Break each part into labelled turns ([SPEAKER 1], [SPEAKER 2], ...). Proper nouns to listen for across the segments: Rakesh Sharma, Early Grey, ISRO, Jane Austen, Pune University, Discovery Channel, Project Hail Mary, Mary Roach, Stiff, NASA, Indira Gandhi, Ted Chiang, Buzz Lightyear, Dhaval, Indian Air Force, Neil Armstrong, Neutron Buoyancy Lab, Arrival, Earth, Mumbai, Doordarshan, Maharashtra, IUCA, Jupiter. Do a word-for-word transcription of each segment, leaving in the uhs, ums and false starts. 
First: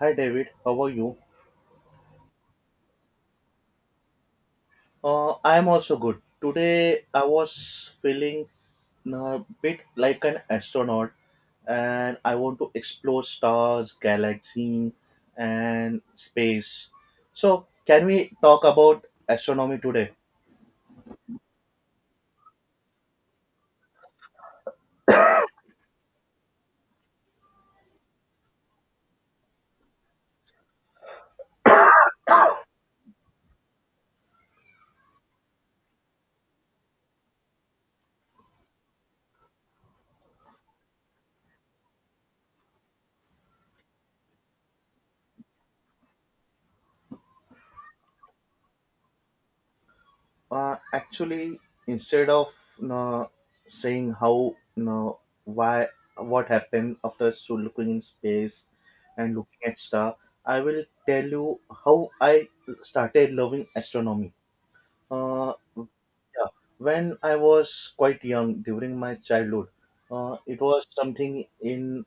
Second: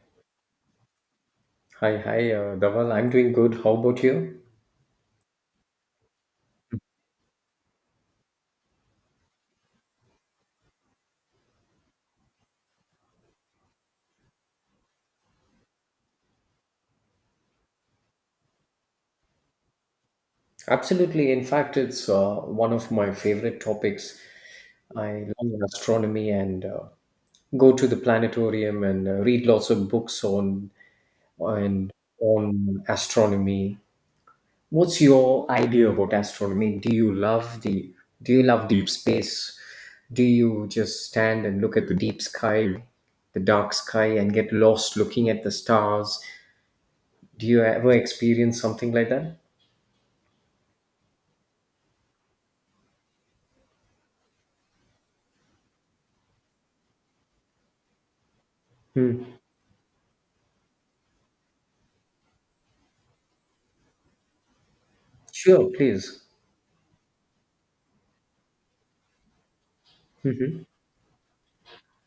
[SPEAKER 1] Hi David, how are you?
[SPEAKER 2] Hi, hi, uh, Dhaval. I'm doing good. How about you?
[SPEAKER 1] Uh, I am also good. Today I was feeling a bit like an astronaut, and I want to explore stars, galaxy, and space. So, can we talk about astronomy today?
[SPEAKER 2] Absolutely. In fact, it's uh, one of my favorite topics. I love astronomy and uh, go to the planetarium and uh, read lots of books on and on astronomy. What's your idea about astronomy? Do you love the Do you love deep space? Do you just stand and look at the deep sky, the dark sky, and get lost looking at the stars? Do you ever experience something like that?
[SPEAKER 1] Uh, actually, instead of you know, saying how, you know, why, what happened after, so looking in space
[SPEAKER 2] Hmm.
[SPEAKER 1] and looking at star, I will tell you how I started loving astronomy. Uh,
[SPEAKER 2] Sure, please.
[SPEAKER 1] yeah, when I was quite young during my childhood, uh, it
[SPEAKER 2] Mhm.
[SPEAKER 1] was something in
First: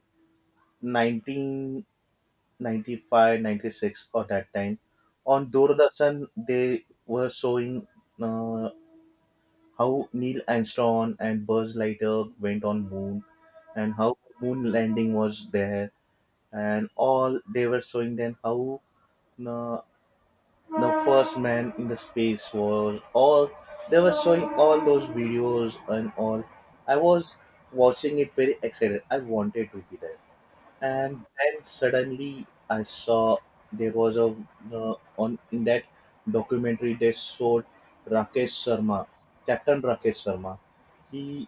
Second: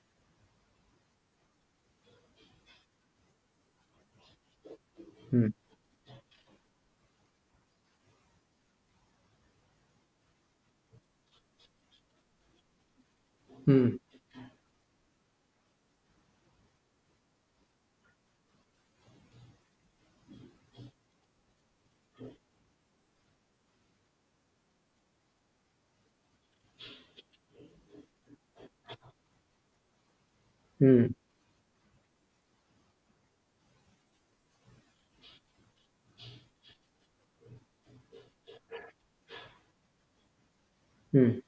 [SPEAKER 1] nineteen ninety-five, ninety-six or that time. On
[SPEAKER 2] Mm,
[SPEAKER 1] Doordarshan, they were showing Uh, how Neil Armstrong and Buzz Lightyear went on moon, and
[SPEAKER 2] mm,
[SPEAKER 1] how moon landing was there, and all. They were showing them how the, the first man in the space was, all they were showing all those videos and all. I was watching it very excited. I wanted to be there, and
[SPEAKER 2] mm,
[SPEAKER 1] then suddenly I saw there was a uh, on in that documentary. They showed rakesh sharma captain rakesh Sharma. he
[SPEAKER 2] mm.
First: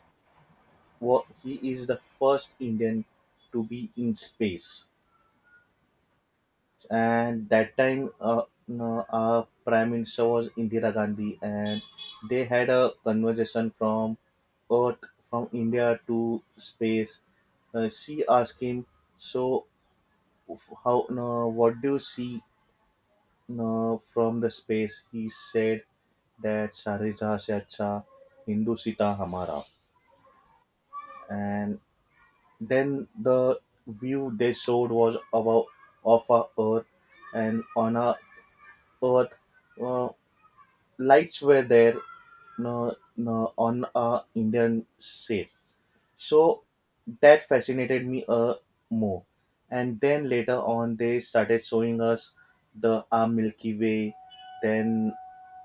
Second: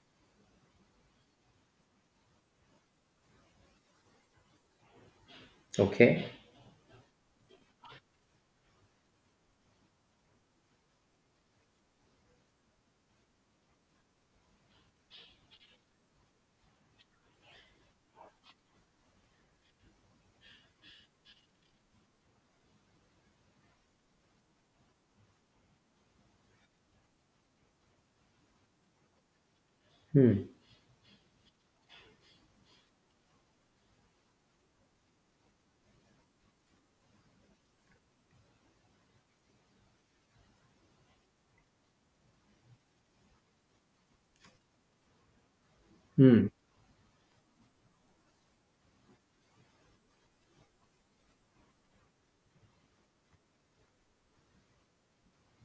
[SPEAKER 1] wa- he is the first Indian to be in space.
[SPEAKER 2] Okay.
[SPEAKER 1] And that time, uh, no, our prime minister was Indira Gandhi, and they had a conversation from earth from India to space. Uh, she asked him, so f- how no, what do you see uh, from the space. He said that सारे जहाँ से अच्छा हिंदू सीता हमारा.
[SPEAKER 2] Mm,
[SPEAKER 1] And then the view they showed was about of our Earth, and on our Earth, uh, lights were there uh, uh, on our Indian shape.
[SPEAKER 2] mm.
[SPEAKER 1] So that fascinated me uh, more. And then later on, they started showing us the our Milky Way, then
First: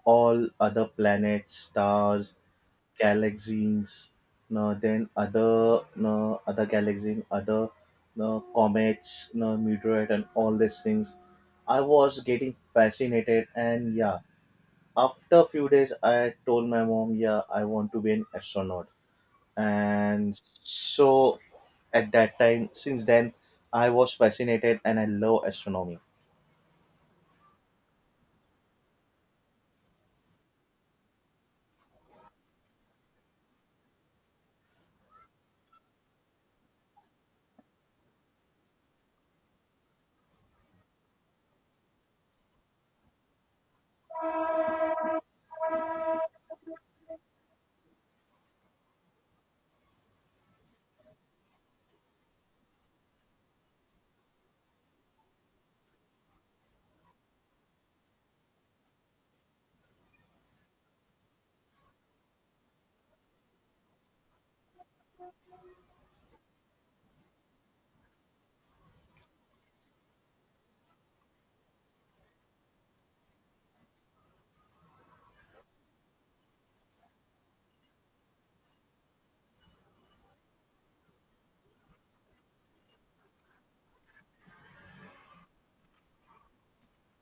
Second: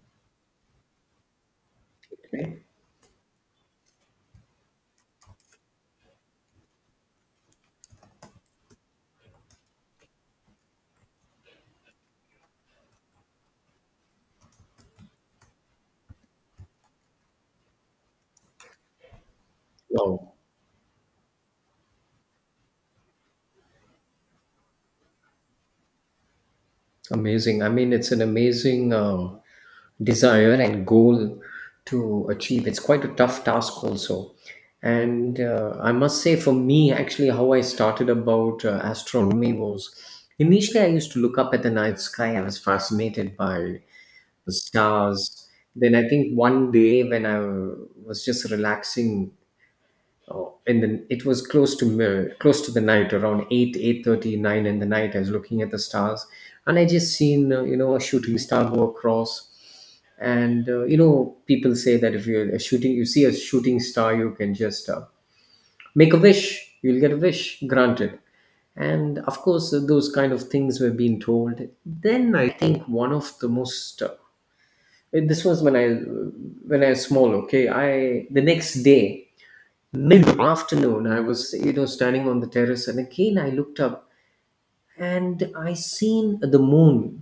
[SPEAKER 1] all other planets, stars,
[SPEAKER 2] Okay.
[SPEAKER 1] galaxies, no, then other no, other galaxies, other no, comets, no, meteorite, and all these things. I was getting fascinated, and yeah, after a few days, I told my mom, yeah, I want to be an astronaut.
[SPEAKER 2] Wow,
[SPEAKER 1] And so at that time, since then, I was fascinated, and I love astronomy.
[SPEAKER 2] amazing. I mean, it's an amazing uh, desire and goal to achieve. It's quite a tough task, also. And uh, I must say, for me, actually, how I started about uh, astronomy was initially I used to look up at the night sky. I was fascinated by the stars. Then I think one day when I was just relaxing, and then it was close to uh, close to the night, around 8 eight thirty nine in the night. I was looking at the stars, and I just seen uh, you know a shooting star go across. And uh, you know people say that if you're a shooting you see a shooting star, you can just uh, make a wish, you'll get a wish granted. And of course, uh, those kind of things were being told. Then I think one of the most uh, this was when i when i was small. Okay. I The next day, mid afternoon, I was you know standing on the terrace, and again I looked up and I seen the moon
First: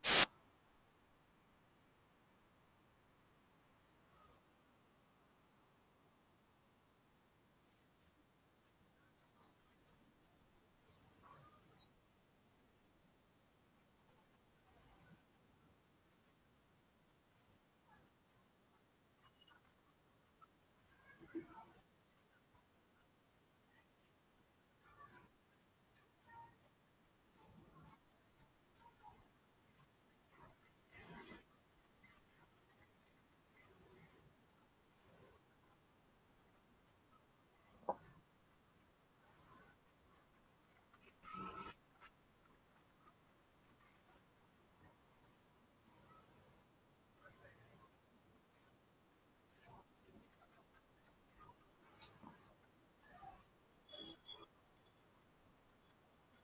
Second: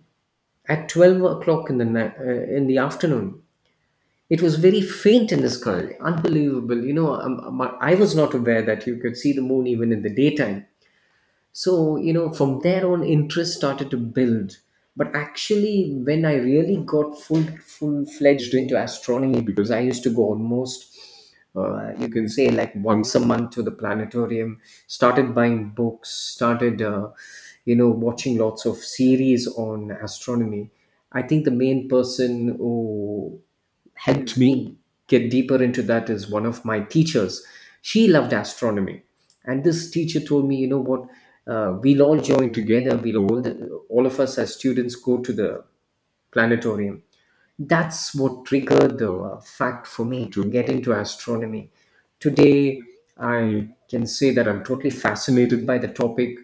[SPEAKER 2] at twelve o'clock in the night, uh, in the afternoon. It was very faint in the sky, unbelievable. you know um, um, I was not aware that you could see the moon even in the daytime. So you know from there on, interest started to build. But actually, when I really got full full fledged into astronomy, because I used to go almost, uh, you can say, like once a month to the planetarium, started buying books, started uh, you know watching lots of series on astronomy. I think the main person who helped me get deeper into that is one of my teachers. She loved astronomy, and this teacher told me, you know what, uh, we'll all join together. We'll all, all of us as students go to the planetarium. That's what triggered the uh, fact for me to get into astronomy. Today, I can say that I'm totally fascinated by the topic,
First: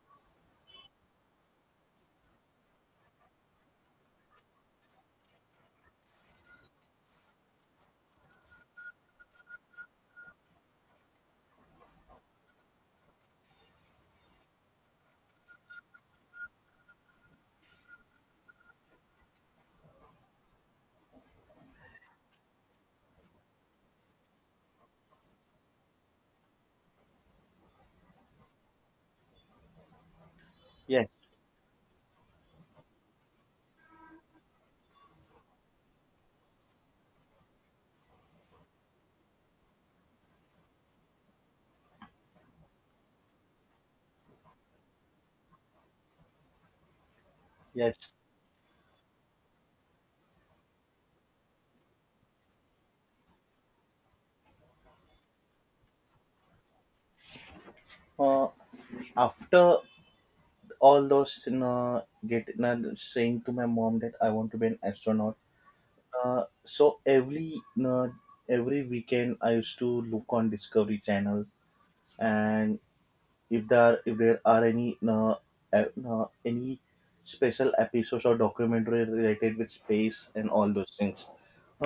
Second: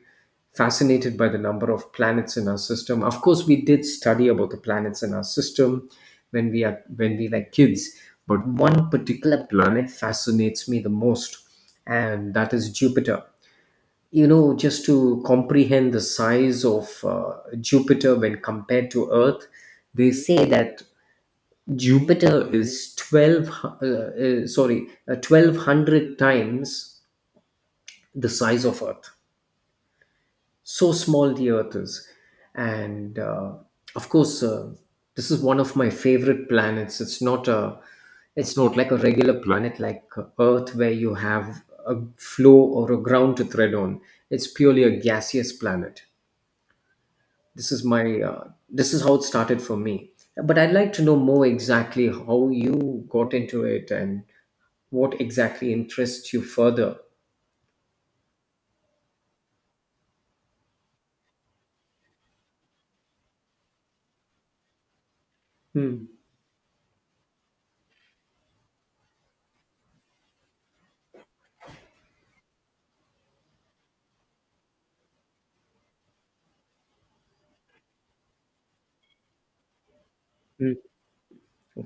[SPEAKER 2] fascinated by the number of planets in our system. Of course, we did study about the planets in our system when we are when we were kids, but one particular planet fascinates me the most, and that is Jupiter. You know, just to comprehend the size of uh, Jupiter when compared to Earth, they say that Jupiter is twelve, hu- uh, uh, sorry, uh, twelve hundred times the size of Earth. So
[SPEAKER 1] Yes,
[SPEAKER 2] small the Earth is. And uh, of course, uh, this is one of my favorite planets. It's not a it's not like a regular planet like Earth where you have a flow or a ground to tread on. It's purely a gaseous planet. this is
[SPEAKER 1] yes.
[SPEAKER 2] my uh, this is how it started for me, but I'd like to know more exactly how you got into it and what exactly interests you further.
[SPEAKER 1] Uh, After all those, you get you saying to my mom that I want to be an astronaut.
[SPEAKER 2] Hmm.
[SPEAKER 1] Uh, so every you every weekend I used to look on Discovery Channel, and if there if there are any you know, uh, any special episodes or documentary related with space and all
[SPEAKER 2] Mm.
[SPEAKER 1] those things.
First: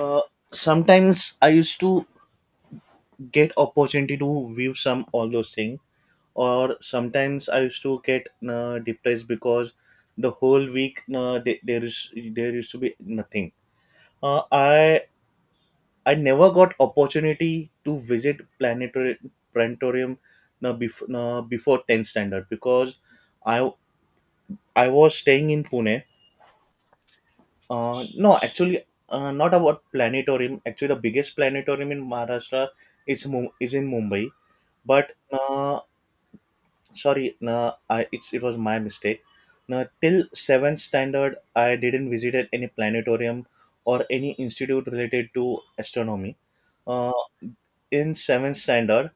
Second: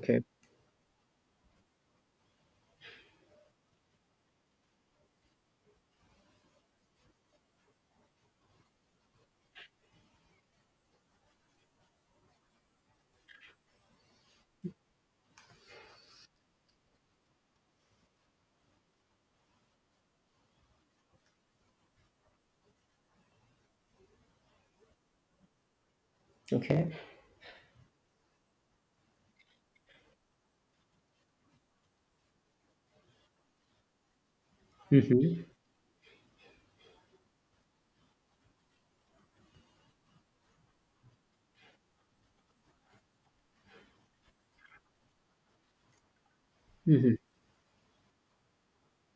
[SPEAKER 1] Uh, Sometimes I used to get opportunity to view some all those things, or sometimes I used to get uh, depressed because the whole week uh, there, there is there used to be nothing. Uh, I I never got opportunity to visit planetary planetarium uh, before uh, before tenth standard because I I was staying in Pune.
[SPEAKER 2] Okay.
[SPEAKER 1] Uh, no, Actually, uh, not about planetarium. Actually, the biggest planetarium in Maharashtra is Mum- is in Mumbai. But
[SPEAKER 2] Mm-hmm.
[SPEAKER 1] uh, sorry no I it's it was my mistake. No, till seventh standard, I didn't visited any planetarium or any institute related to astronomy.
[SPEAKER 2] Mm-hmm.
[SPEAKER 1] uh, in seventh standard,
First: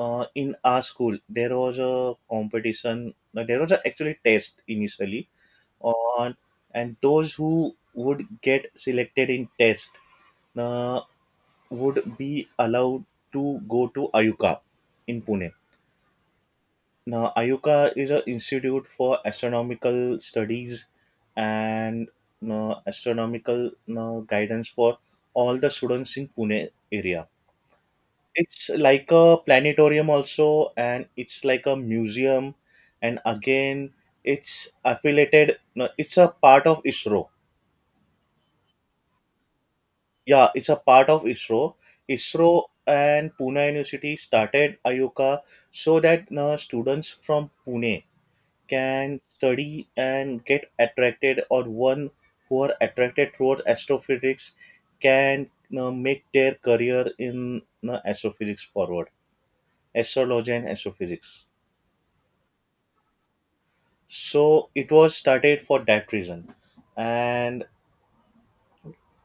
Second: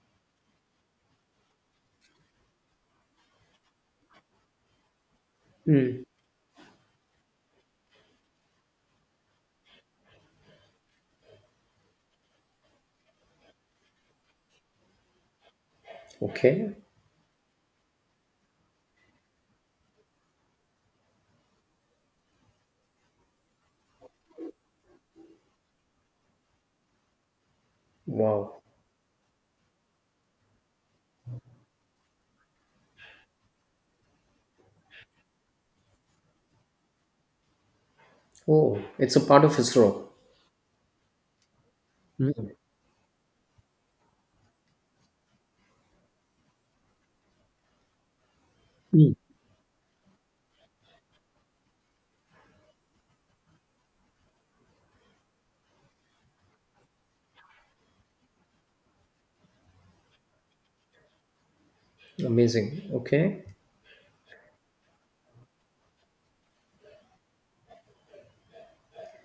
[SPEAKER 1] uh, in our school there was a competition no, there was a actually test initially
[SPEAKER 2] Mm.
[SPEAKER 1] on, and those who would get selected in test uh, would be allowed to go to Ayuka in Pune.
[SPEAKER 2] Okay.
[SPEAKER 1] Now, I U C A is an institute for astronomical studies and you astronomical you guidance for all the students in Pune area.
[SPEAKER 2] Wow.
[SPEAKER 1] It's like a planetarium also, and it's like a museum, and again, it's affiliated. No, it's a part of ISRO.
[SPEAKER 2] Oh, it's a part of ISRO.
[SPEAKER 1] Yeah, it's a part of ISRO.
[SPEAKER 2] Mm.
[SPEAKER 1] ISRO and Pune University started I U C A so that you students from Pune
[SPEAKER 2] Mm.
[SPEAKER 1] can study and get attracted, or one who are attracted towards astrophysics can, you know, make their career in, you know, astrophysics forward, astrology and astrophysics.
[SPEAKER 2] Amazing. Okay.
[SPEAKER 1] So it was started for that reason, and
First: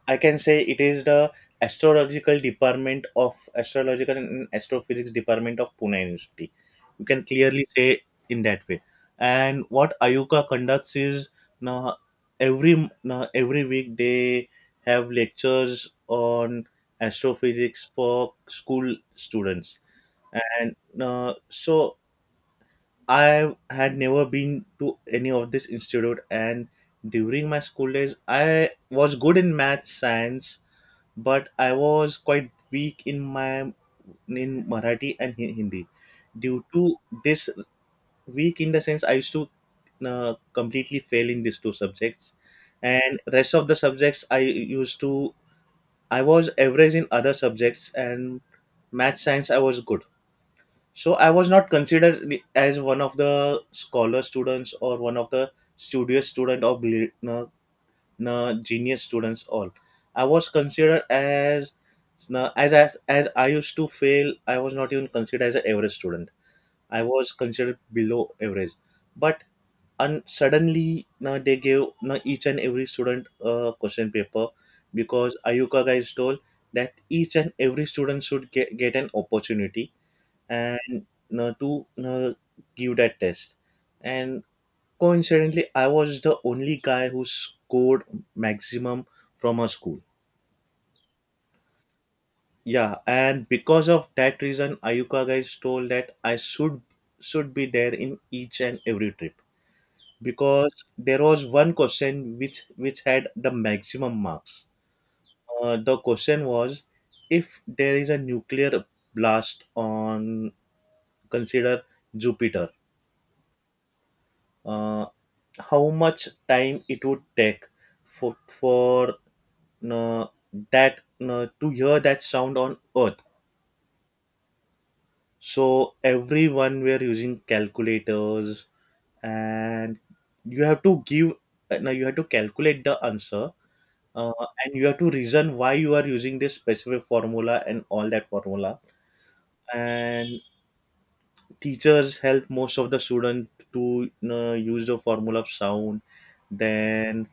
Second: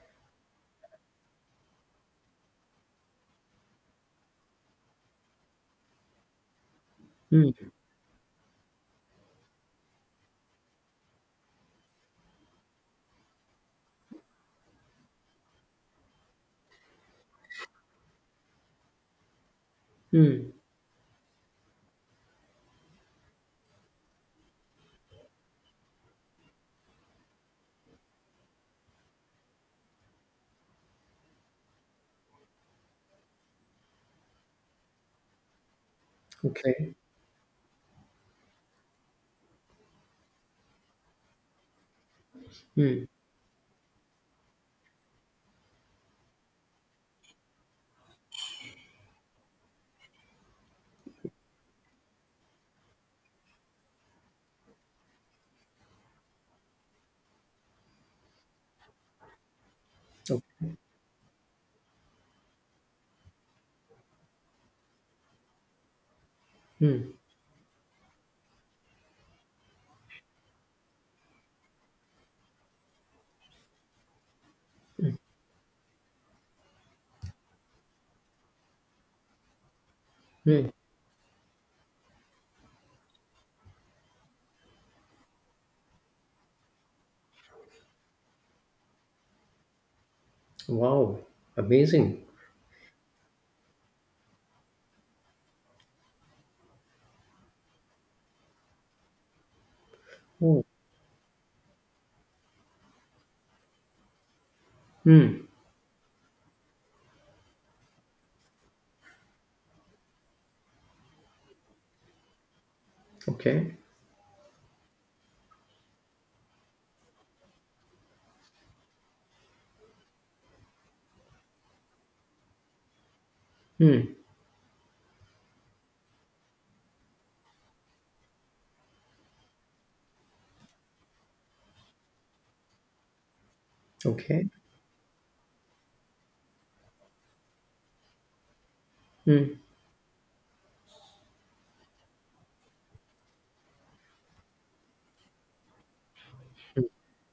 [SPEAKER 1] I can say it is the astrological department of astrological and astrophysics department of Pune University. You can
[SPEAKER 2] Mm.
[SPEAKER 1] clearly say in that way. And what Ayuka conducts is, now every now every week they have lectures on astrophysics for school students.
[SPEAKER 2] Mm.
[SPEAKER 1] And uh, so I had never been to any of this institute. And during my school days, I was good in math, science, but I was quite weak in my in Marathi and Hin- Hindi. Due
[SPEAKER 2] Okay.
[SPEAKER 1] to this, weak in the sense, I used to uh, completely fail in these two subjects,
[SPEAKER 2] Mm.
[SPEAKER 1] and rest of the subjects I used to, I was average in other subjects, and math science I was good. So I was not considered as one of the scholar students, or one of the studious student, or brilliant, na, genius students all. I was
[SPEAKER 2] Okay.
[SPEAKER 1] considered as na, as as as I used to fail. I was not even considered as an average student. I
[SPEAKER 2] Mm.
[SPEAKER 1] was considered below average. But un- suddenly na, they gave na, each and every student a question paper because Ayuka guys told that each and every student should get, get an opportunity,
[SPEAKER 2] Mm.
[SPEAKER 1] and na, to na, give that test. And coincidentally, I was the only guy who scored maximum from our school.
[SPEAKER 2] Wow, amazing.
[SPEAKER 1] Yeah, and because of that reason, Ayuka guys told that I should should be there in each and every trip
[SPEAKER 2] Oh.
[SPEAKER 1] because there was one question which which had the maximum marks.
[SPEAKER 2] Mm.
[SPEAKER 1] Uh, the question was, if there is a nuclear blast on, consider Jupiter,
[SPEAKER 2] Okay.
[SPEAKER 1] uh, how much time it would take for for no, that no, to hear that sound on Earth.
[SPEAKER 2] Mm.
[SPEAKER 1] So everyone were using calculators, and you have to give, uh, now you have to calculate the answer, uh,
[SPEAKER 2] Okay.
[SPEAKER 1] and you have to reason why you are using this specific formula and all that formula.
[SPEAKER 2] Mm.
[SPEAKER 1] And teachers help most of the students to, you know, use the formula of sound, then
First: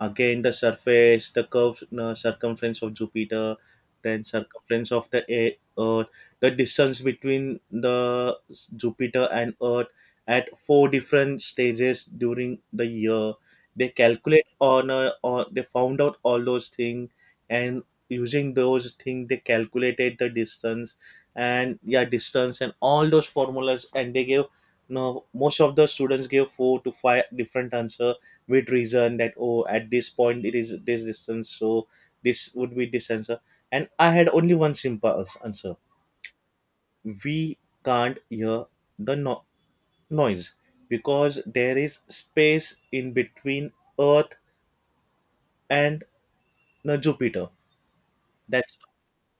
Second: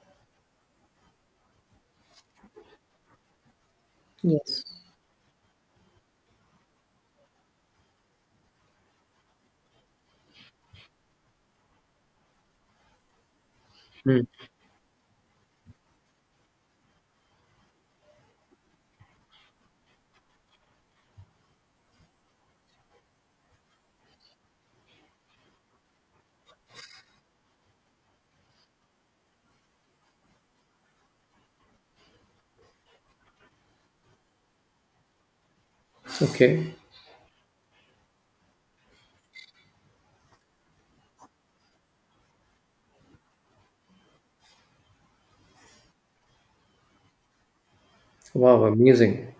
[SPEAKER 1] again the surface, the curved uh, circumference of Jupiter, then
[SPEAKER 2] Yes.
[SPEAKER 1] circumference of the e- Earth, the distance between the s- Jupiter and Earth at four different stages during the year. They
[SPEAKER 2] Mm.
[SPEAKER 1] calculate on a, or they found out all those things, and using those things they calculated the distance, and yeah, distance and all those formulas, and they gave, no, most of the students gave four to five different answer with reason that, oh, at this point it is this distance, so this would be this answer. And I had only one simple ans- answer:
[SPEAKER 2] Okay.
[SPEAKER 1] we can't hear the no- noise because there is space in between Earth and the Jupiter.
[SPEAKER 2] Wow,
[SPEAKER 1] That's,
[SPEAKER 2] amazing.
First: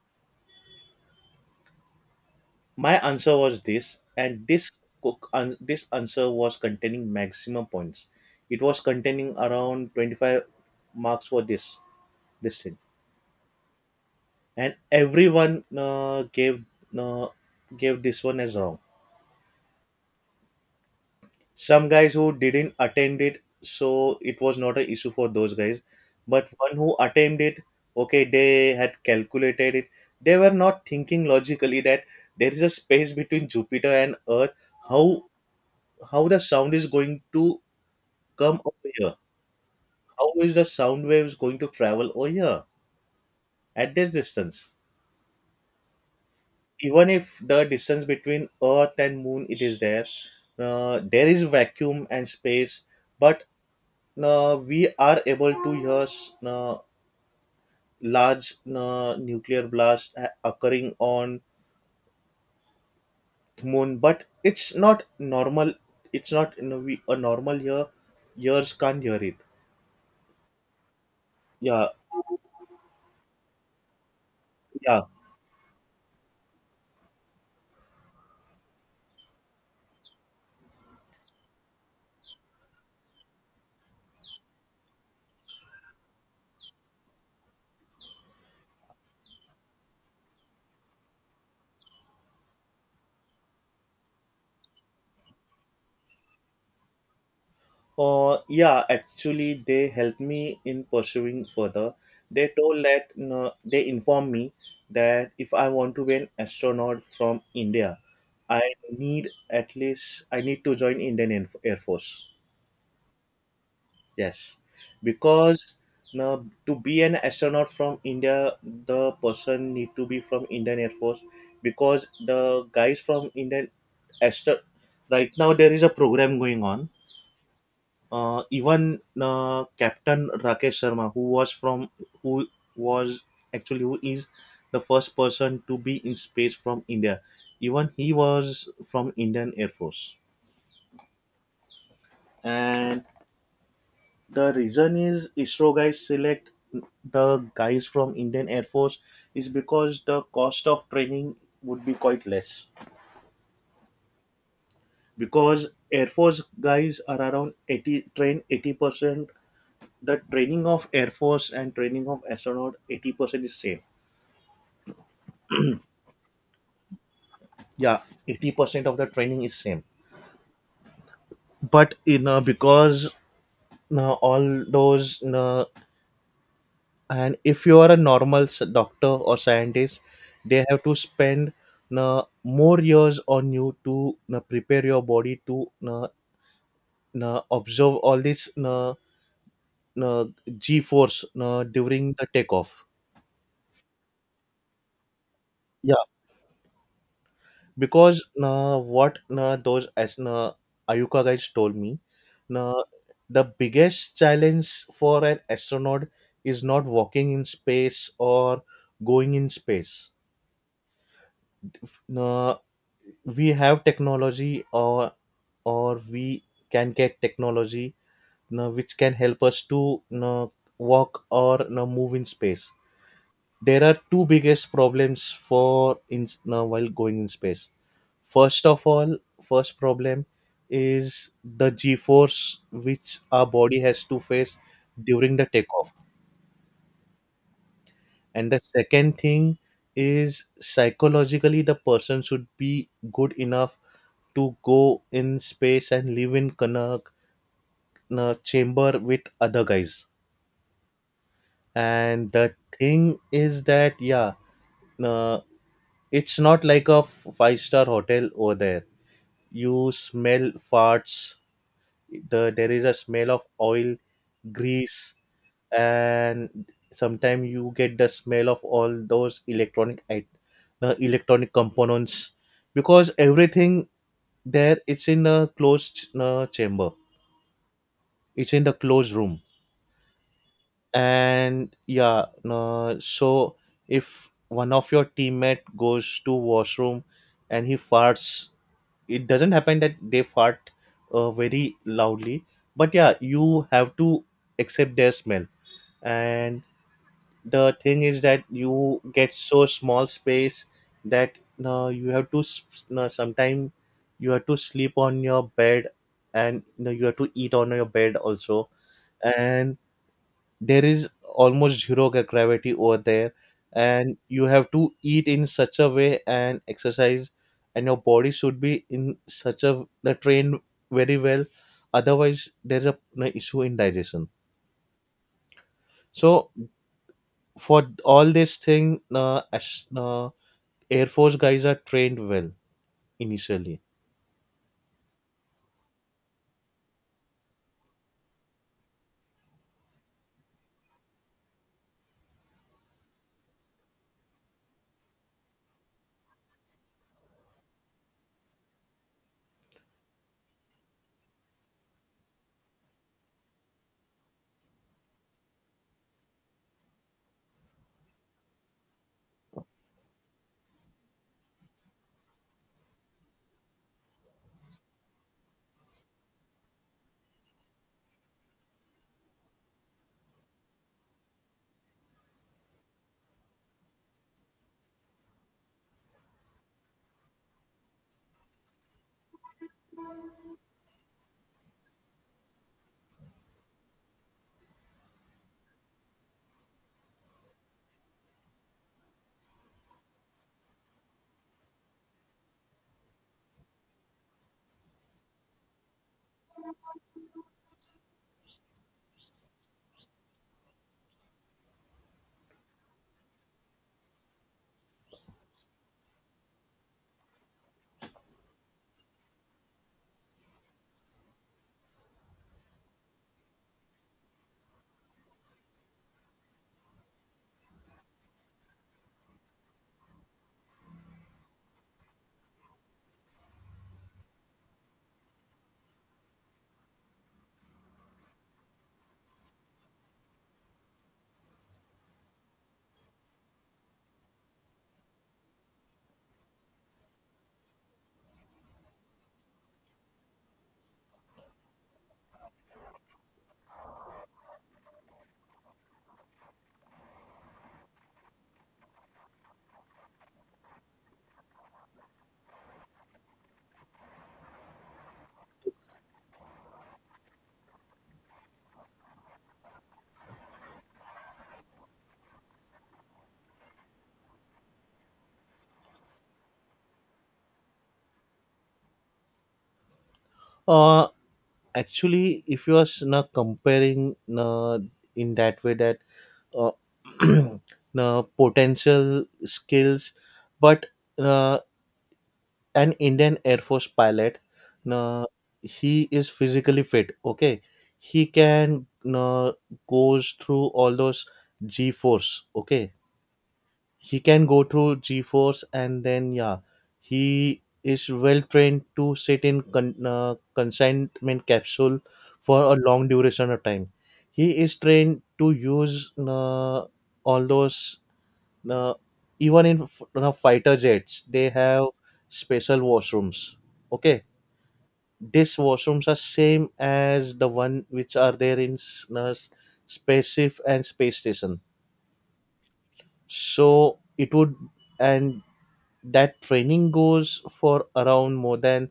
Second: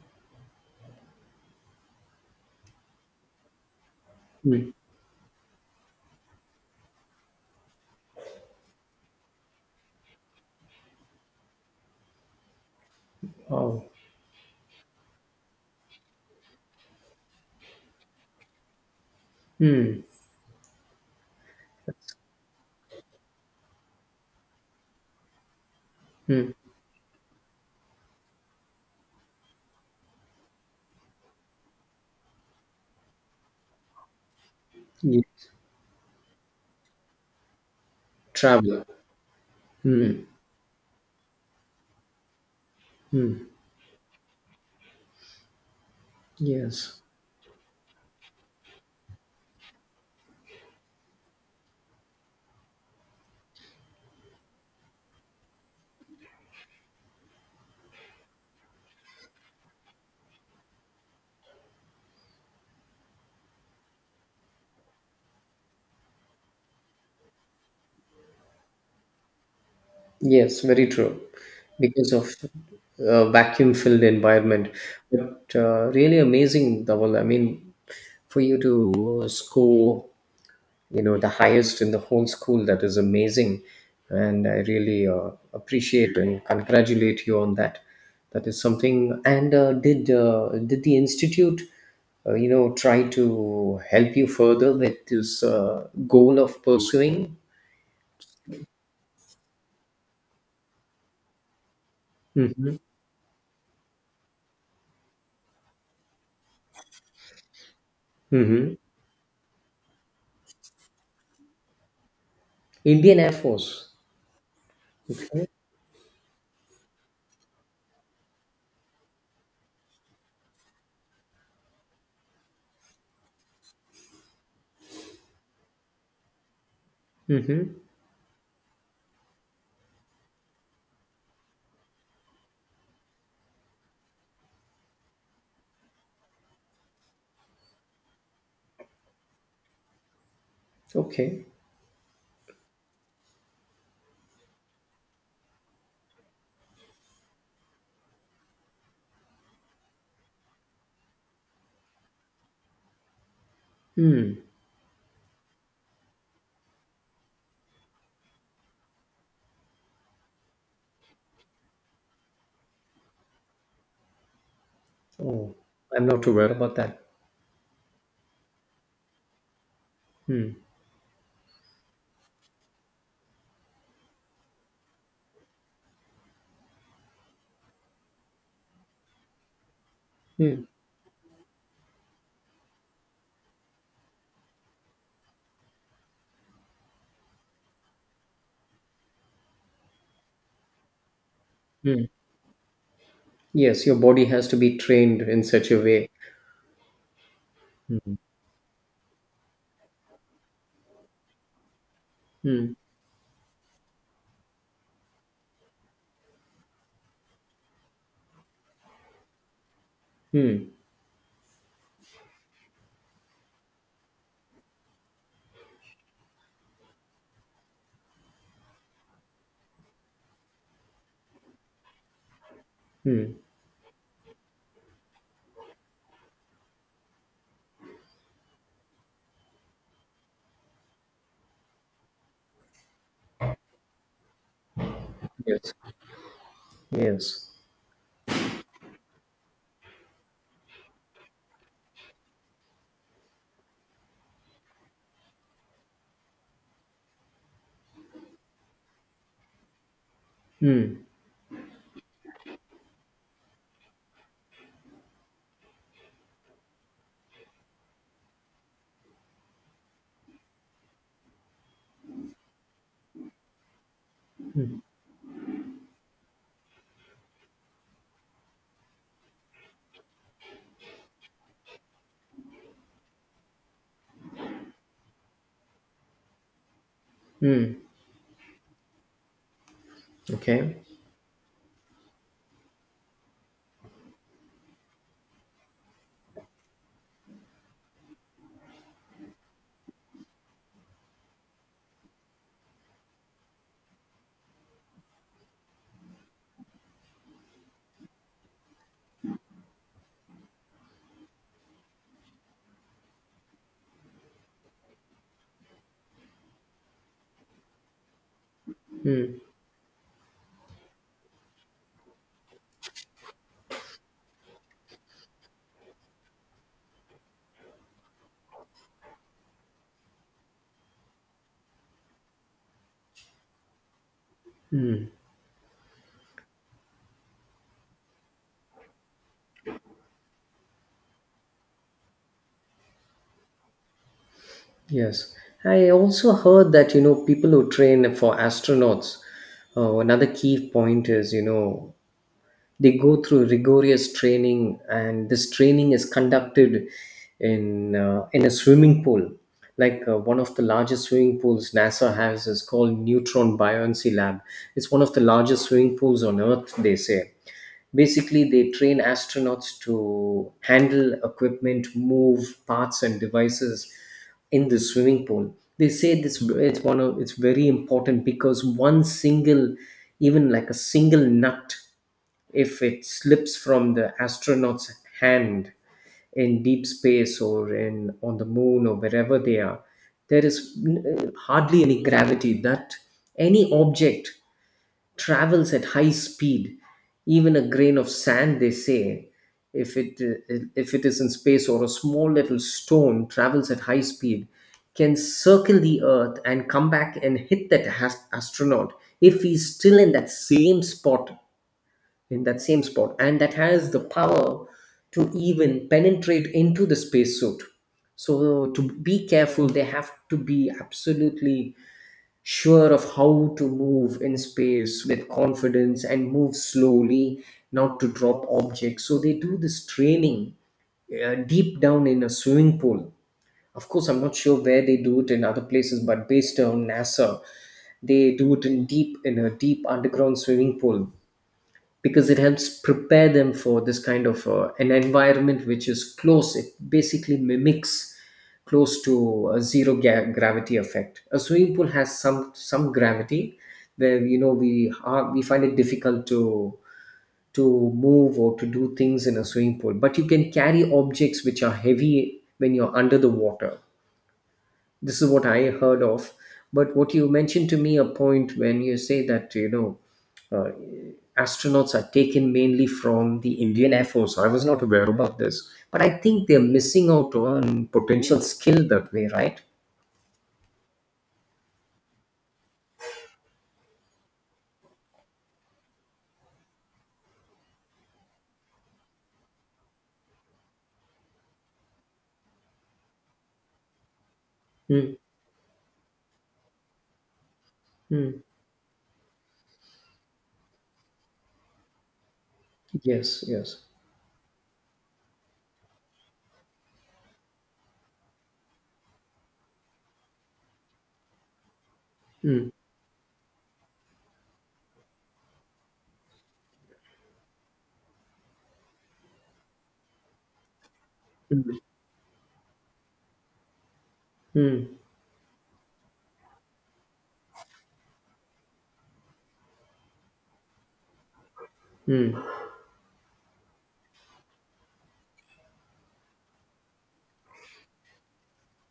[SPEAKER 1] my answer was this, and this
[SPEAKER 2] Mm.
[SPEAKER 1] cook an- this answer was containing maximum points. It was containing around twenty-five marks for this this thing.
[SPEAKER 2] Wow.
[SPEAKER 1] And everyone uh, gave uh, gave this one as wrong.
[SPEAKER 2] Mm.
[SPEAKER 1] Some guys who didn't attend it, so it was not an issue for those guys, but
[SPEAKER 2] Mm.
[SPEAKER 1] one who attended, okay, they had calculated it. They were not thinking logically that there is a space between Jupiter and Earth. how
[SPEAKER 2] Yes.
[SPEAKER 1] how the sound is going to come
[SPEAKER 2] Traveler.
[SPEAKER 1] over here,
[SPEAKER 2] Mm.
[SPEAKER 1] how is the sound waves going to travel over here at this distance?
[SPEAKER 2] Yes.
[SPEAKER 1] Even if the distance between Earth and moon it is there, uh, there is vacuum and space, but uh, we are able to hear uh, large uh, nuclear blast ha- occurring on moon, but it's not normal. It's not, you know, we a normal year, years can't hear it.
[SPEAKER 2] Yes, very true.
[SPEAKER 1] Yeah,
[SPEAKER 2] Because of a vacuum-filled environment.
[SPEAKER 1] yeah.
[SPEAKER 2] But uh, really amazing, Dhaval. I mean, for you to uh, score you know the highest in the whole school, that is amazing, and I really uh, appreciate and congratulate you on that. That is something. And uh, did uh, did the institute, uh, you know try to help you further with this uh, goal of pursuing.
[SPEAKER 1] Uh, yeah, Actually, they helped me in pursuing further. They
[SPEAKER 2] Hmm.
[SPEAKER 1] told that, no, they informed me that if I want to be an astronaut from India, I
[SPEAKER 2] Hmm.
[SPEAKER 1] need, at least I need to join Indian Air Air Force.
[SPEAKER 2] Indian Air Force.
[SPEAKER 1] Yes,
[SPEAKER 2] Okay.
[SPEAKER 1] because now, to be an astronaut from India, the person need to be from Indian Air Force, because the guys from Indian astro, right now there is a program going on.
[SPEAKER 2] Hmm.
[SPEAKER 1] Uh, even uh, Captain Rakesh Sharma, who was from, who was actually who is the first person to be in space from India, even he was from Indian Air Force.
[SPEAKER 2] Okay.
[SPEAKER 1] And the reason is, ISRO guys select the guys from Indian Air Force is because the cost of training would be quite less,
[SPEAKER 2] Hmm.
[SPEAKER 1] because Air Force guys are around eighty trained, eighty percent, the training of air force and training of astronaut eighty percent is same.
[SPEAKER 2] Oh, I'm not aware about that.
[SPEAKER 1] Yeah, eighty percent of the training is same.
[SPEAKER 2] Hmm.
[SPEAKER 1] But you know, because, you know, all those, you know, and if you are a normal s- doctor or scientist,
[SPEAKER 2] Hmm.
[SPEAKER 1] they have to spend, you know, more years on you to, you know, prepare your body to, you know, you know, observe all this, you know, you know, g force, you know,
[SPEAKER 2] Hmm.
[SPEAKER 1] during the takeoff.
[SPEAKER 2] Yes, your body has to be trained in such a way. Hmm.
[SPEAKER 1] Because uh, what uh, those as uh, Ayuka guys told me,
[SPEAKER 2] Hmm.
[SPEAKER 1] uh, the biggest challenge for an astronaut is not walking in space or going in space.
[SPEAKER 2] Hmm.
[SPEAKER 1] Uh, we have technology, or or we can get technology uh, which can help us to uh, walk or uh, move in space.
[SPEAKER 2] Mm.
[SPEAKER 1] There are two biggest problems for in now while going in space. First of all, first problem is the g force which our body has to face during the
[SPEAKER 2] Yes,
[SPEAKER 1] takeoff.
[SPEAKER 2] yes.
[SPEAKER 1] And the second thing is psychologically the person should be good enough to go in space and live in kana na chamber with other guys.
[SPEAKER 2] Hmm.
[SPEAKER 1] And the thing is that yeah. uh, It's not like a f- five star hotel over there. You smell farts. The, there is a smell of oil, grease, and sometimes you get the smell of all those electronic it, the electronic components because everything there it's in a closed uh, chamber.
[SPEAKER 2] Hmm.
[SPEAKER 1] It's in the closed room,
[SPEAKER 2] Okay.
[SPEAKER 1] and yeah. Uh, so if one of your teammate goes to washroom and he farts, it doesn't happen that they fart uh, very loudly, but yeah, you have to accept their smell. And the thing is that you get so small space that uh, you have to, uh, sometimes you have to sleep on your bed, and you know, you have to eat on your bed also.
[SPEAKER 2] Hmm.
[SPEAKER 1] And there is almost zero gra- gravity over there, and you have to eat in such a way and exercise, and your body should be in such a the trained very well, otherwise there's a an issue in digestion. So for all this thing uh, as, uh, air force guys are trained well initially.
[SPEAKER 2] Yes. I also heard that, you know, people who train for astronauts, uh, another key point is, you know, they go through rigorous training, and this training is conducted in uh, in a swimming pool. Like uh, one of the largest swimming pools NASA has is called Neutron Buoyancy Lab. It's one of the largest swimming pools on Earth, they say. Basically, they train astronauts to handle equipment, move parts and devices in the swimming pool. They say this, it's one of it's very important, because one single, even like a single nut, if it slips from the astronaut's hand in deep space or in on the moon or wherever they are, there is n- hardly any gravity, that any object travels at high speed. Even a grain of sand, they say, if it if it is in space, or a small little stone travels at high speed, can circle the earth and come back and hit that has- astronaut if he's still in that same spot, in that same spot and that has the power to even penetrate into the spacesuit. So to be careful, they have to be absolutely sure of how to move in space with confidence and move slowly, not to drop objects. So they do this training uh, deep down in a swimming pool. Of course, I'm not sure where they do it in other places, but based on NASA, they do it in deep in a deep underground swimming pool, because it helps prepare them for this kind of uh, an environment which is close. It basically mimics close to a zero ga- gravity effect. A swimming pool has some some gravity, where you know we are, we find it difficult to to move or to do things in a swimming pool. But you can carry objects which are heavy when you're under the water. This is what I heard of. But what you mentioned to me, a point when you say that, you know. uh, Astronauts are taken mainly from the Indian Air Force. I was not aware about this, but I think they're missing out on potential skill that way, right?
[SPEAKER 1] uh Actually, if you are s- na comparing na in that way that, uh, uh, potential skills, but uh, an indian air force pilot,
[SPEAKER 2] Mm.
[SPEAKER 1] uh, he is physically fit, okay. He
[SPEAKER 2] Mm.
[SPEAKER 1] can uh, goes through all those g force, okay.
[SPEAKER 2] Yes, yes.
[SPEAKER 1] He can go through g force, and then yeah, he is well trained to sit in con- uh, consignment capsule for
[SPEAKER 2] Mm.
[SPEAKER 1] a long duration of time. He is trained to use uh, all those. Now, even in f- you know, fighter jets, they
[SPEAKER 2] Mm.
[SPEAKER 1] have special washrooms. Okay,
[SPEAKER 2] Mm.
[SPEAKER 1] these washrooms are same as the one which are there in s- you know, spaceship and space station.
[SPEAKER 2] Mm.
[SPEAKER 1] So it would, and that training goes for around more than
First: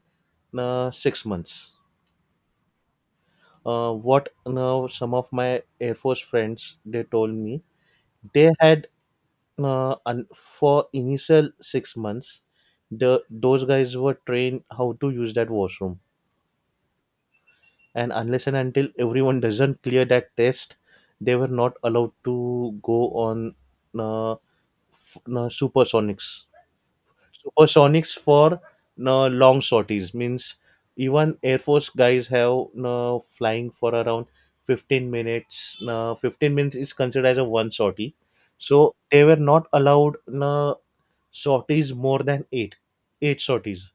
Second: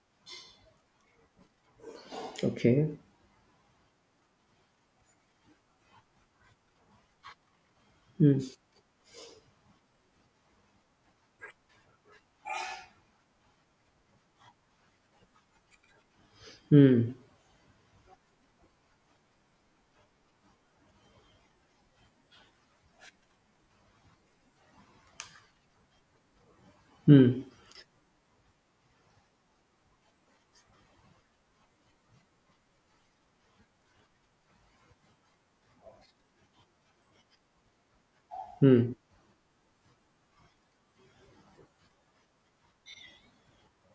[SPEAKER 1] uh, six months.
[SPEAKER 2] Okay.
[SPEAKER 1] Uh, what now, some of my Air Force friends they told me
[SPEAKER 2] Mm.
[SPEAKER 1] they had, uh, and for initial six months, the those guys were trained how to use that washroom.
[SPEAKER 2] Mm.
[SPEAKER 1] And unless and until everyone doesn't clear that test, they were not allowed to go on uh, f- uh, supersonics.
[SPEAKER 2] Mm.
[SPEAKER 1] Supersonics for no long sorties means even air force guys have no flying for around fifteen minutes. No, fifteen minutes is considered as a one sortie, so
[SPEAKER 2] Mm.
[SPEAKER 1] they were not allowed no sorties more than eight eight sorties.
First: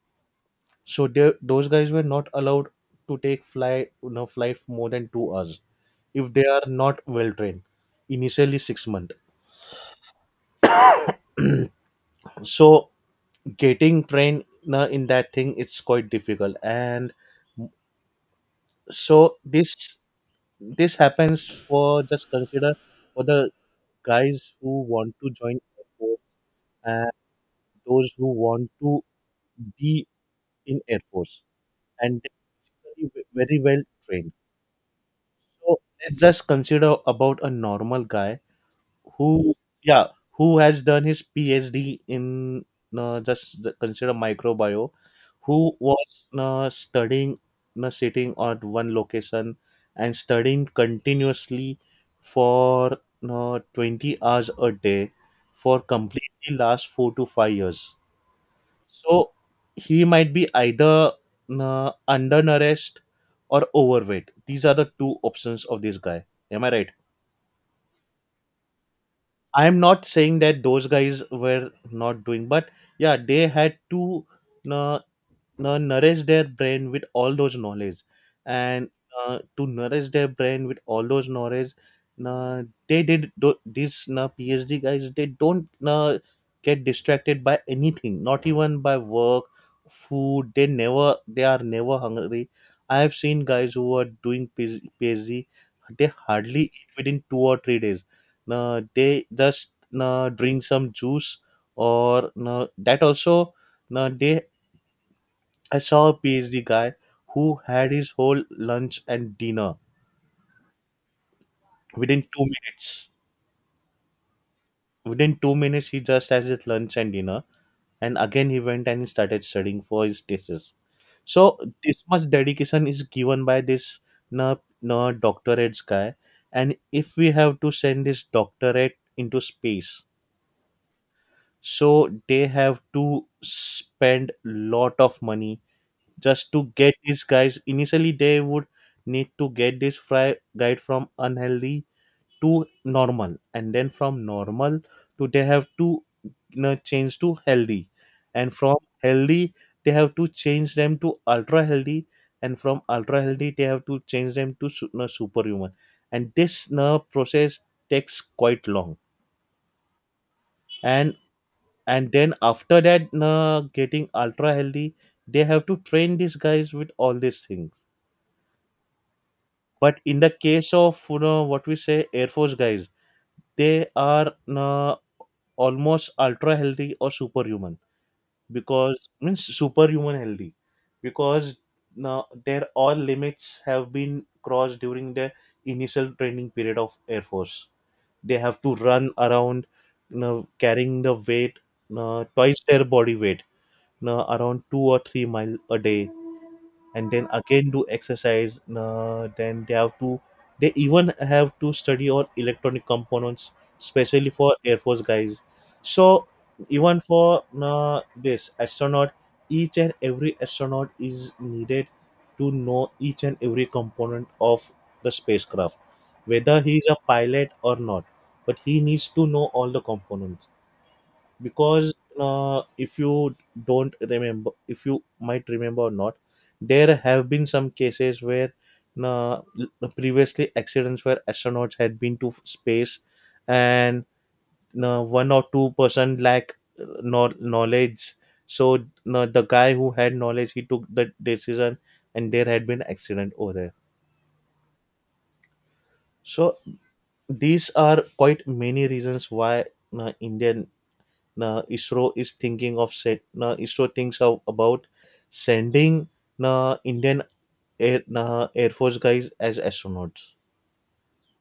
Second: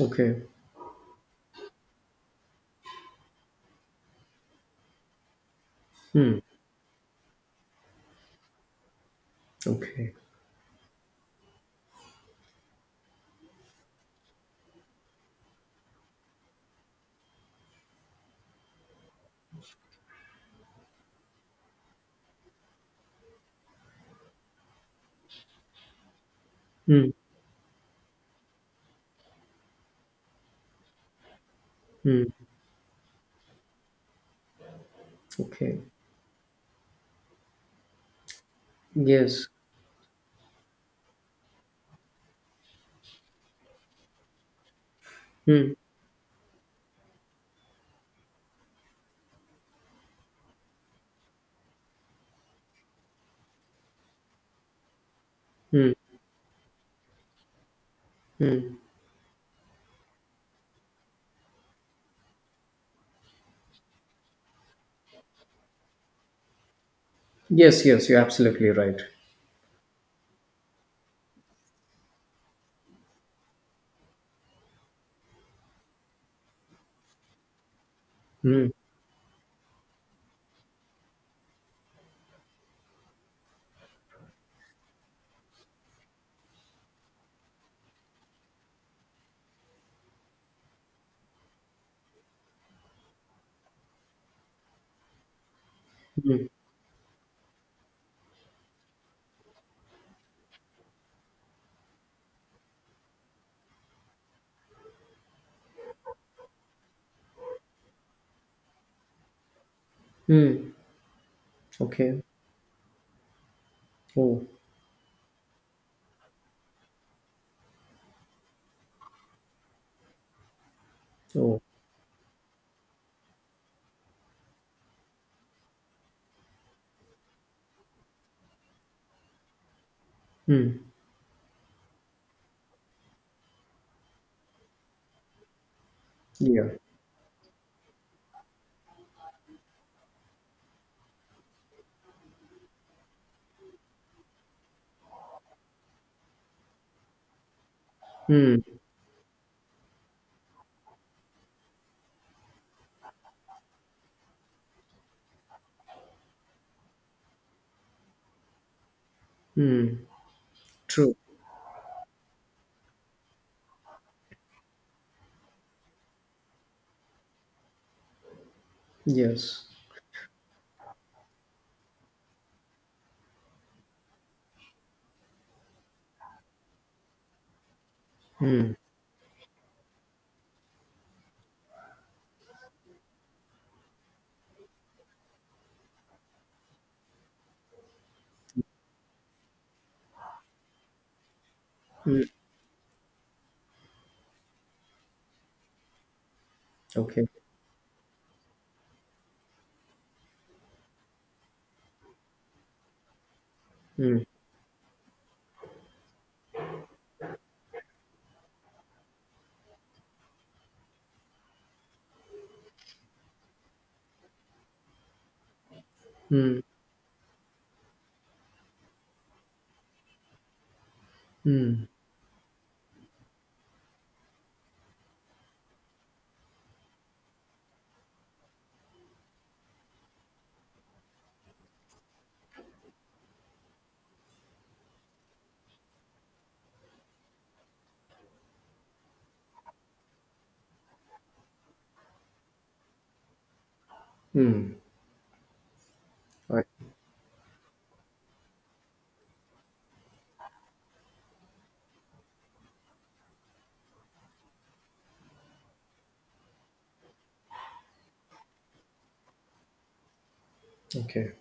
[SPEAKER 2] Okay.
[SPEAKER 1] So they, those guys were not allowed to take flight, no flight more than two hours, if
[SPEAKER 2] Mm.
[SPEAKER 1] they are not well trained initially six months.
[SPEAKER 2] Okay.
[SPEAKER 1] So getting trained na in that thing it's quite difficult. And so this this happens for just consider for the guys who want to join air force, and
[SPEAKER 2] Mm.
[SPEAKER 1] those who want to be in air force, and
[SPEAKER 2] Mm.
[SPEAKER 1] they're very, very well trained. So
[SPEAKER 2] Okay.
[SPEAKER 1] let's just consider about a normal guy who
[SPEAKER 2] Yes.
[SPEAKER 1] yeah, who has done his phd in uh, just the- consider microbio, who
[SPEAKER 2] Mm.
[SPEAKER 1] was uh, studying, uh, sitting at one location and studying continuously for uh, twenty hours a day for
[SPEAKER 2] Mm.
[SPEAKER 1] completely last four to five years.
[SPEAKER 2] Mm.
[SPEAKER 1] So he might be either uh, undernourished or overweight, these are the two options of this guy. Am I right?
[SPEAKER 2] Yes, yes, you're absolutely right.
[SPEAKER 1] I'm not saying that those guys were not doing, but yeah, they had to uh, nourish their brain with all those knowledge.
[SPEAKER 2] Mm.
[SPEAKER 1] And uh, to nourish their brain with all those knowledge, uh, they did do- these uh, phd guys, they don't uh, get distracted by anything, not even by work, food. They never they are never hungry. I have seen guys who are doing PhD, they
[SPEAKER 2] Mm.
[SPEAKER 1] hardly eat within two or three days. Uh, they just uh, drink some juice, or uh, that also. No, they, I saw a PhD guy who had his whole lunch and dinner
[SPEAKER 2] Mm. Okay.
[SPEAKER 1] within two minutes.
[SPEAKER 2] Oh.
[SPEAKER 1] Within two minutes, he just has his lunch and dinner, and again he went and he started studying for his thesis. So
[SPEAKER 2] Oh.
[SPEAKER 1] this much dedication is given by this na na doctorate guy, and if we have to send this doctorate into space,
[SPEAKER 2] Mm.
[SPEAKER 1] so they have to spend lot of money just to
[SPEAKER 2] Yeah.
[SPEAKER 1] get these guys. Initially they would need to get this fry guide from unhealthy to normal, and then from normal to, they have to, you know, change to healthy, and
[SPEAKER 2] Hmm.
[SPEAKER 1] from healthy they have to change them to ultra healthy, and from ultra healthy they have to change them to su- you know, superhuman. And this, you know, process takes quite long.
[SPEAKER 2] Hmm. True.
[SPEAKER 1] and and then after that you, getting ultra healthy, they have to train these guys with all these things.
[SPEAKER 2] Yes.
[SPEAKER 1] But in the case of, you know what we say, air force guys, they are uh, almost ultra healthy or superhuman,
[SPEAKER 2] Hmm.
[SPEAKER 1] because means superhuman healthy, because now their all limits have been crossed during the initial training period of air force. They have to run around, you know, carrying the weight
[SPEAKER 2] Hmm.
[SPEAKER 1] uh, twice their body weight, you know, around two or three mile a day, and
[SPEAKER 2] Okay.
[SPEAKER 1] then again do exercise, uh, then they have to, they even have to study on electronic components,
[SPEAKER 2] Hmm.
[SPEAKER 1] especially for air force guys. So even for uh, this astronaut, each and every astronaut is needed to know each and every component of the spacecraft,
[SPEAKER 2] Hmm.
[SPEAKER 1] whether he is a pilot or not. But he needs to know all the components,
[SPEAKER 2] Hmm.
[SPEAKER 1] because uh, if you don't remember, if you might remember or not, there have been some cases where uh, previously accidents where astronauts had been to space, and uh, one or two person lack uh, no-, knowledge. So uh, the guy who had knowledge he took the decision, and there had been accident over there.
[SPEAKER 2] Hmm.
[SPEAKER 1] So
[SPEAKER 2] Right.
[SPEAKER 1] these are quite many reasons why uh, indian na isro is thinking of set na isro thinks of, about sending na indian air na air force guys as astronauts.
[SPEAKER 2] Okay.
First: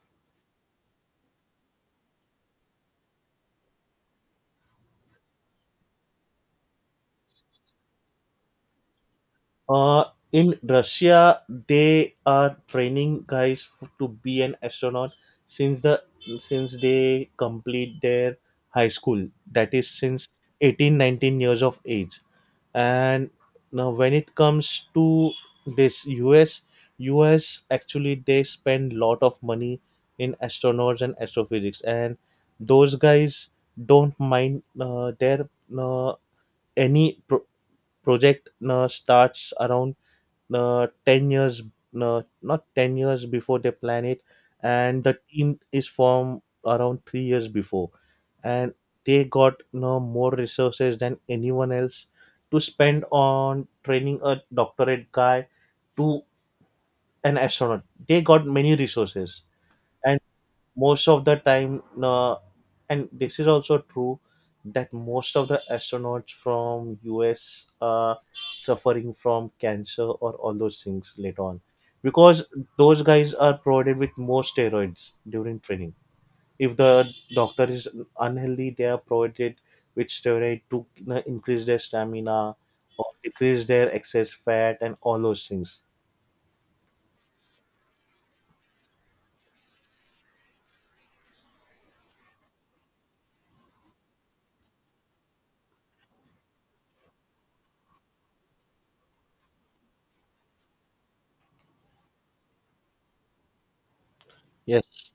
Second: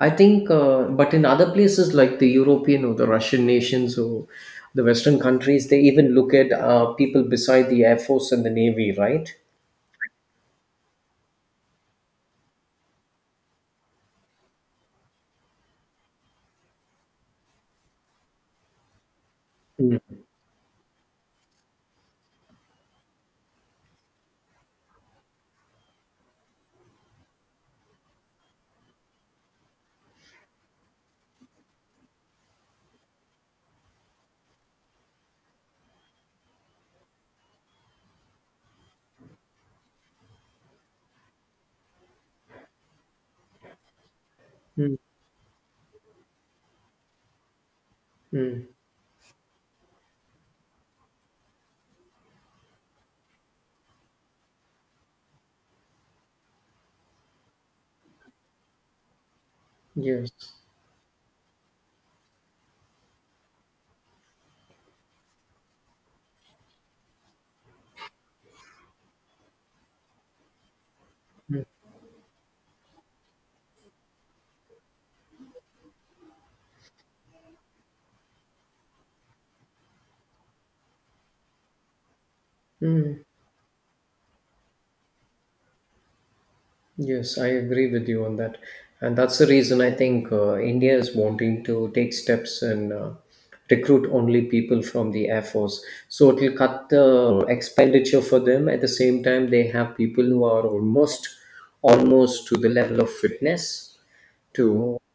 [SPEAKER 2] I think, uh, but in other places like the European or the Russian nations or the Western countries, they even look at uh, people beside the Air Force and the Navy, right?
[SPEAKER 1] Uh, in Russia, they are training guys f- to be an astronaut since the since they complete their high school. That is
[SPEAKER 2] Mm.
[SPEAKER 1] since eighteen, nineteen years of age. And now, when it comes to this U S, U S actually they spend lot of money in astronauts and astrophysics, and those guys don't mind uh, their uh, any pro- project. Uh, starts around uh, ten years, no, not ten years before they plan it,
[SPEAKER 2] Mm.
[SPEAKER 1] and the team is formed around three years before.
[SPEAKER 2] Mm.
[SPEAKER 1] And they got no more resources than anyone else to spend on training a doctorate guy to an astronaut. They got many resources, and
[SPEAKER 2] Yes.
[SPEAKER 1] most of the time uh, and this is also true that most of the astronauts from us are suffering from cancer or all those things later on, because those guys are provided with more steroids during training. If the doctor is unhealthy, they are provided with steroid to, you know, increase their stamina or
[SPEAKER 2] Mm.
[SPEAKER 1] decrease their excess fat and all those things.
[SPEAKER 2] Yes, I agree with you on that. And that's the reason I think uh, India is wanting to take steps and uh, recruit only people from the Air Force. So it will cut the expenditure for them. At the same time, they have people who are almost almost to the level of fitness to
[SPEAKER 1] Yes,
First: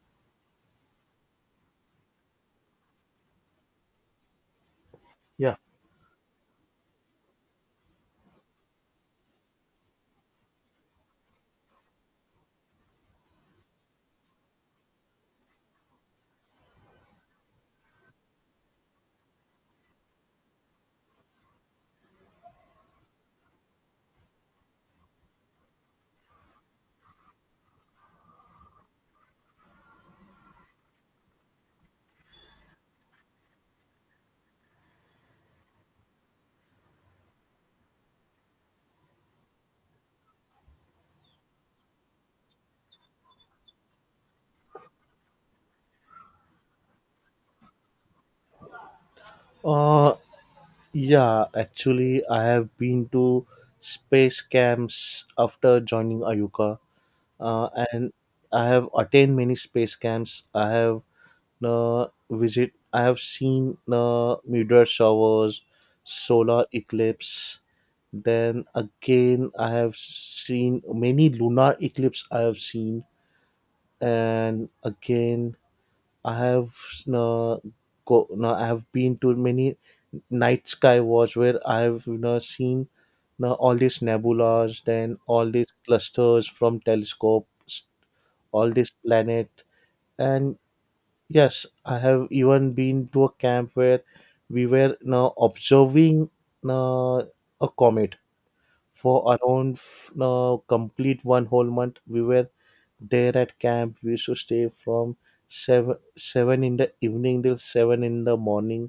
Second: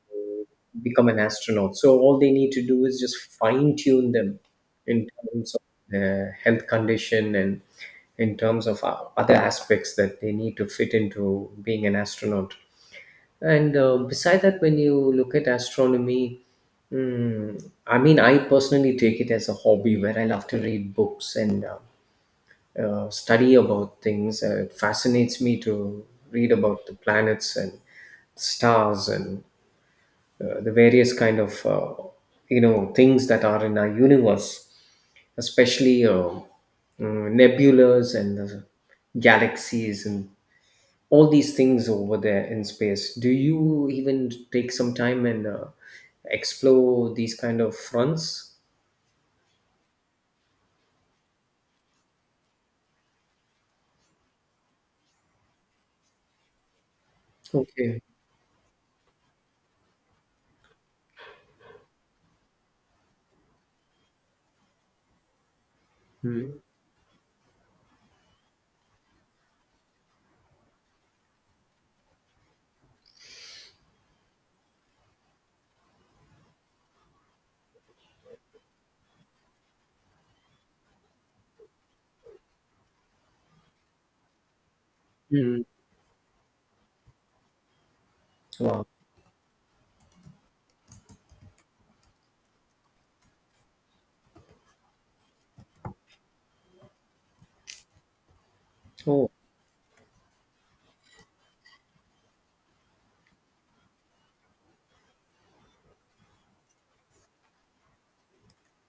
[SPEAKER 2] become an astronaut. So all they need to do is just fine tune them in terms
[SPEAKER 1] yeah,
[SPEAKER 2] of their health condition and in terms of uh, other aspects that they need to fit into being an astronaut. And uh, beside that, when you look at astronomy, mm, I mean, I personally take it as a hobby where I love to read books and uh, uh, study about things. Uh, it fascinates me to read about the planets and stars and uh, the various kind of uh, you know things that are in our universe, especially uh, mm, nebulas and the galaxies and all these things over there in space. Do you even take some time and uh, explore these kind of fronts?
[SPEAKER 1] uh yeah. Actually, I have been to space camps after joining Ayuka, uh,
[SPEAKER 2] Okay.
[SPEAKER 1] and I have attained many space camps. I have uh, visit. I have seen uh, meteor showers,
[SPEAKER 2] Mm.
[SPEAKER 1] solar eclipse. Then again, I have seen many lunar eclipse. I have seen, and again I have uh, go, no, I have been to many night sky watch where I have, you know, seen, you know, all these nebulas, then all
[SPEAKER 2] Mm.
[SPEAKER 1] these clusters from telescopes, all
[SPEAKER 2] Wow.
[SPEAKER 1] these planets, and yes, I have even been to a camp where we were, you know, observing you know, a comet for
[SPEAKER 2] Oh.
[SPEAKER 1] around f- no, complete one whole month. We were there at camp. We used to stay from 7 7 in the evening till seven in the morning.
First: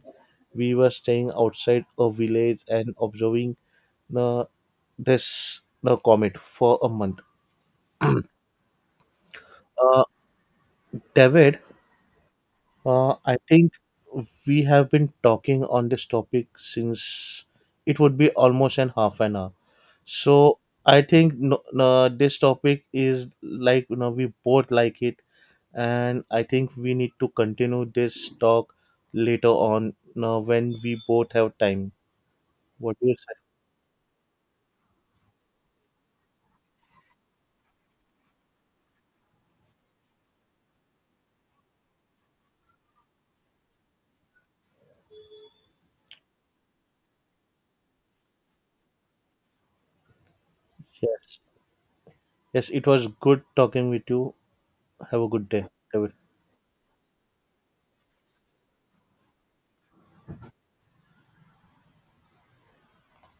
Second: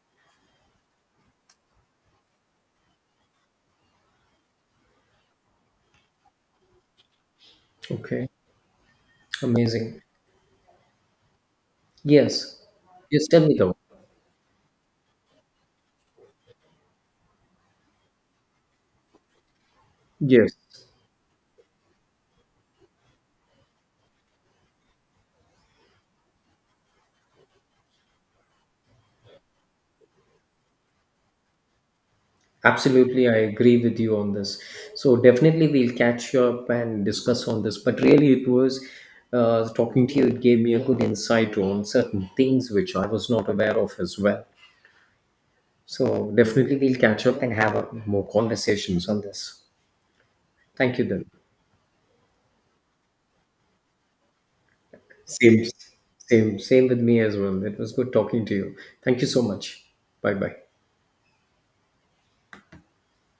[SPEAKER 1] We were staying outside a village and observing the this the comet for a month.
[SPEAKER 2] Okay. Amazing.
[SPEAKER 1] uh, David,
[SPEAKER 2] Yes.
[SPEAKER 1] Uh,
[SPEAKER 2] Yes,
[SPEAKER 1] I
[SPEAKER 2] tell me
[SPEAKER 1] think
[SPEAKER 2] though.
[SPEAKER 1] we have been talking on this topic since, it would be almost an half an hour.
[SPEAKER 2] Yes.
[SPEAKER 1] So I think no, no, this topic is like, you know we both like it, and I think we need to continue this talk later on now when we both have time. What do you
[SPEAKER 2] Absolutely, I
[SPEAKER 1] say?
[SPEAKER 2] agree with you on this. So definitely we'll catch you up and discuss on this. But really, it was uh, talking to you. It gave me a good insight on certain things which I was not aware of as well. So definitely we'll catch up and have a, more conversations on this. Thank you, then.
[SPEAKER 1] Yes, yes. It was good talking with you. Have a good day.
[SPEAKER 2] Same,
[SPEAKER 1] David.
[SPEAKER 2] same, same with me as well. It was good talking to you. Thank you so much. Bye bye.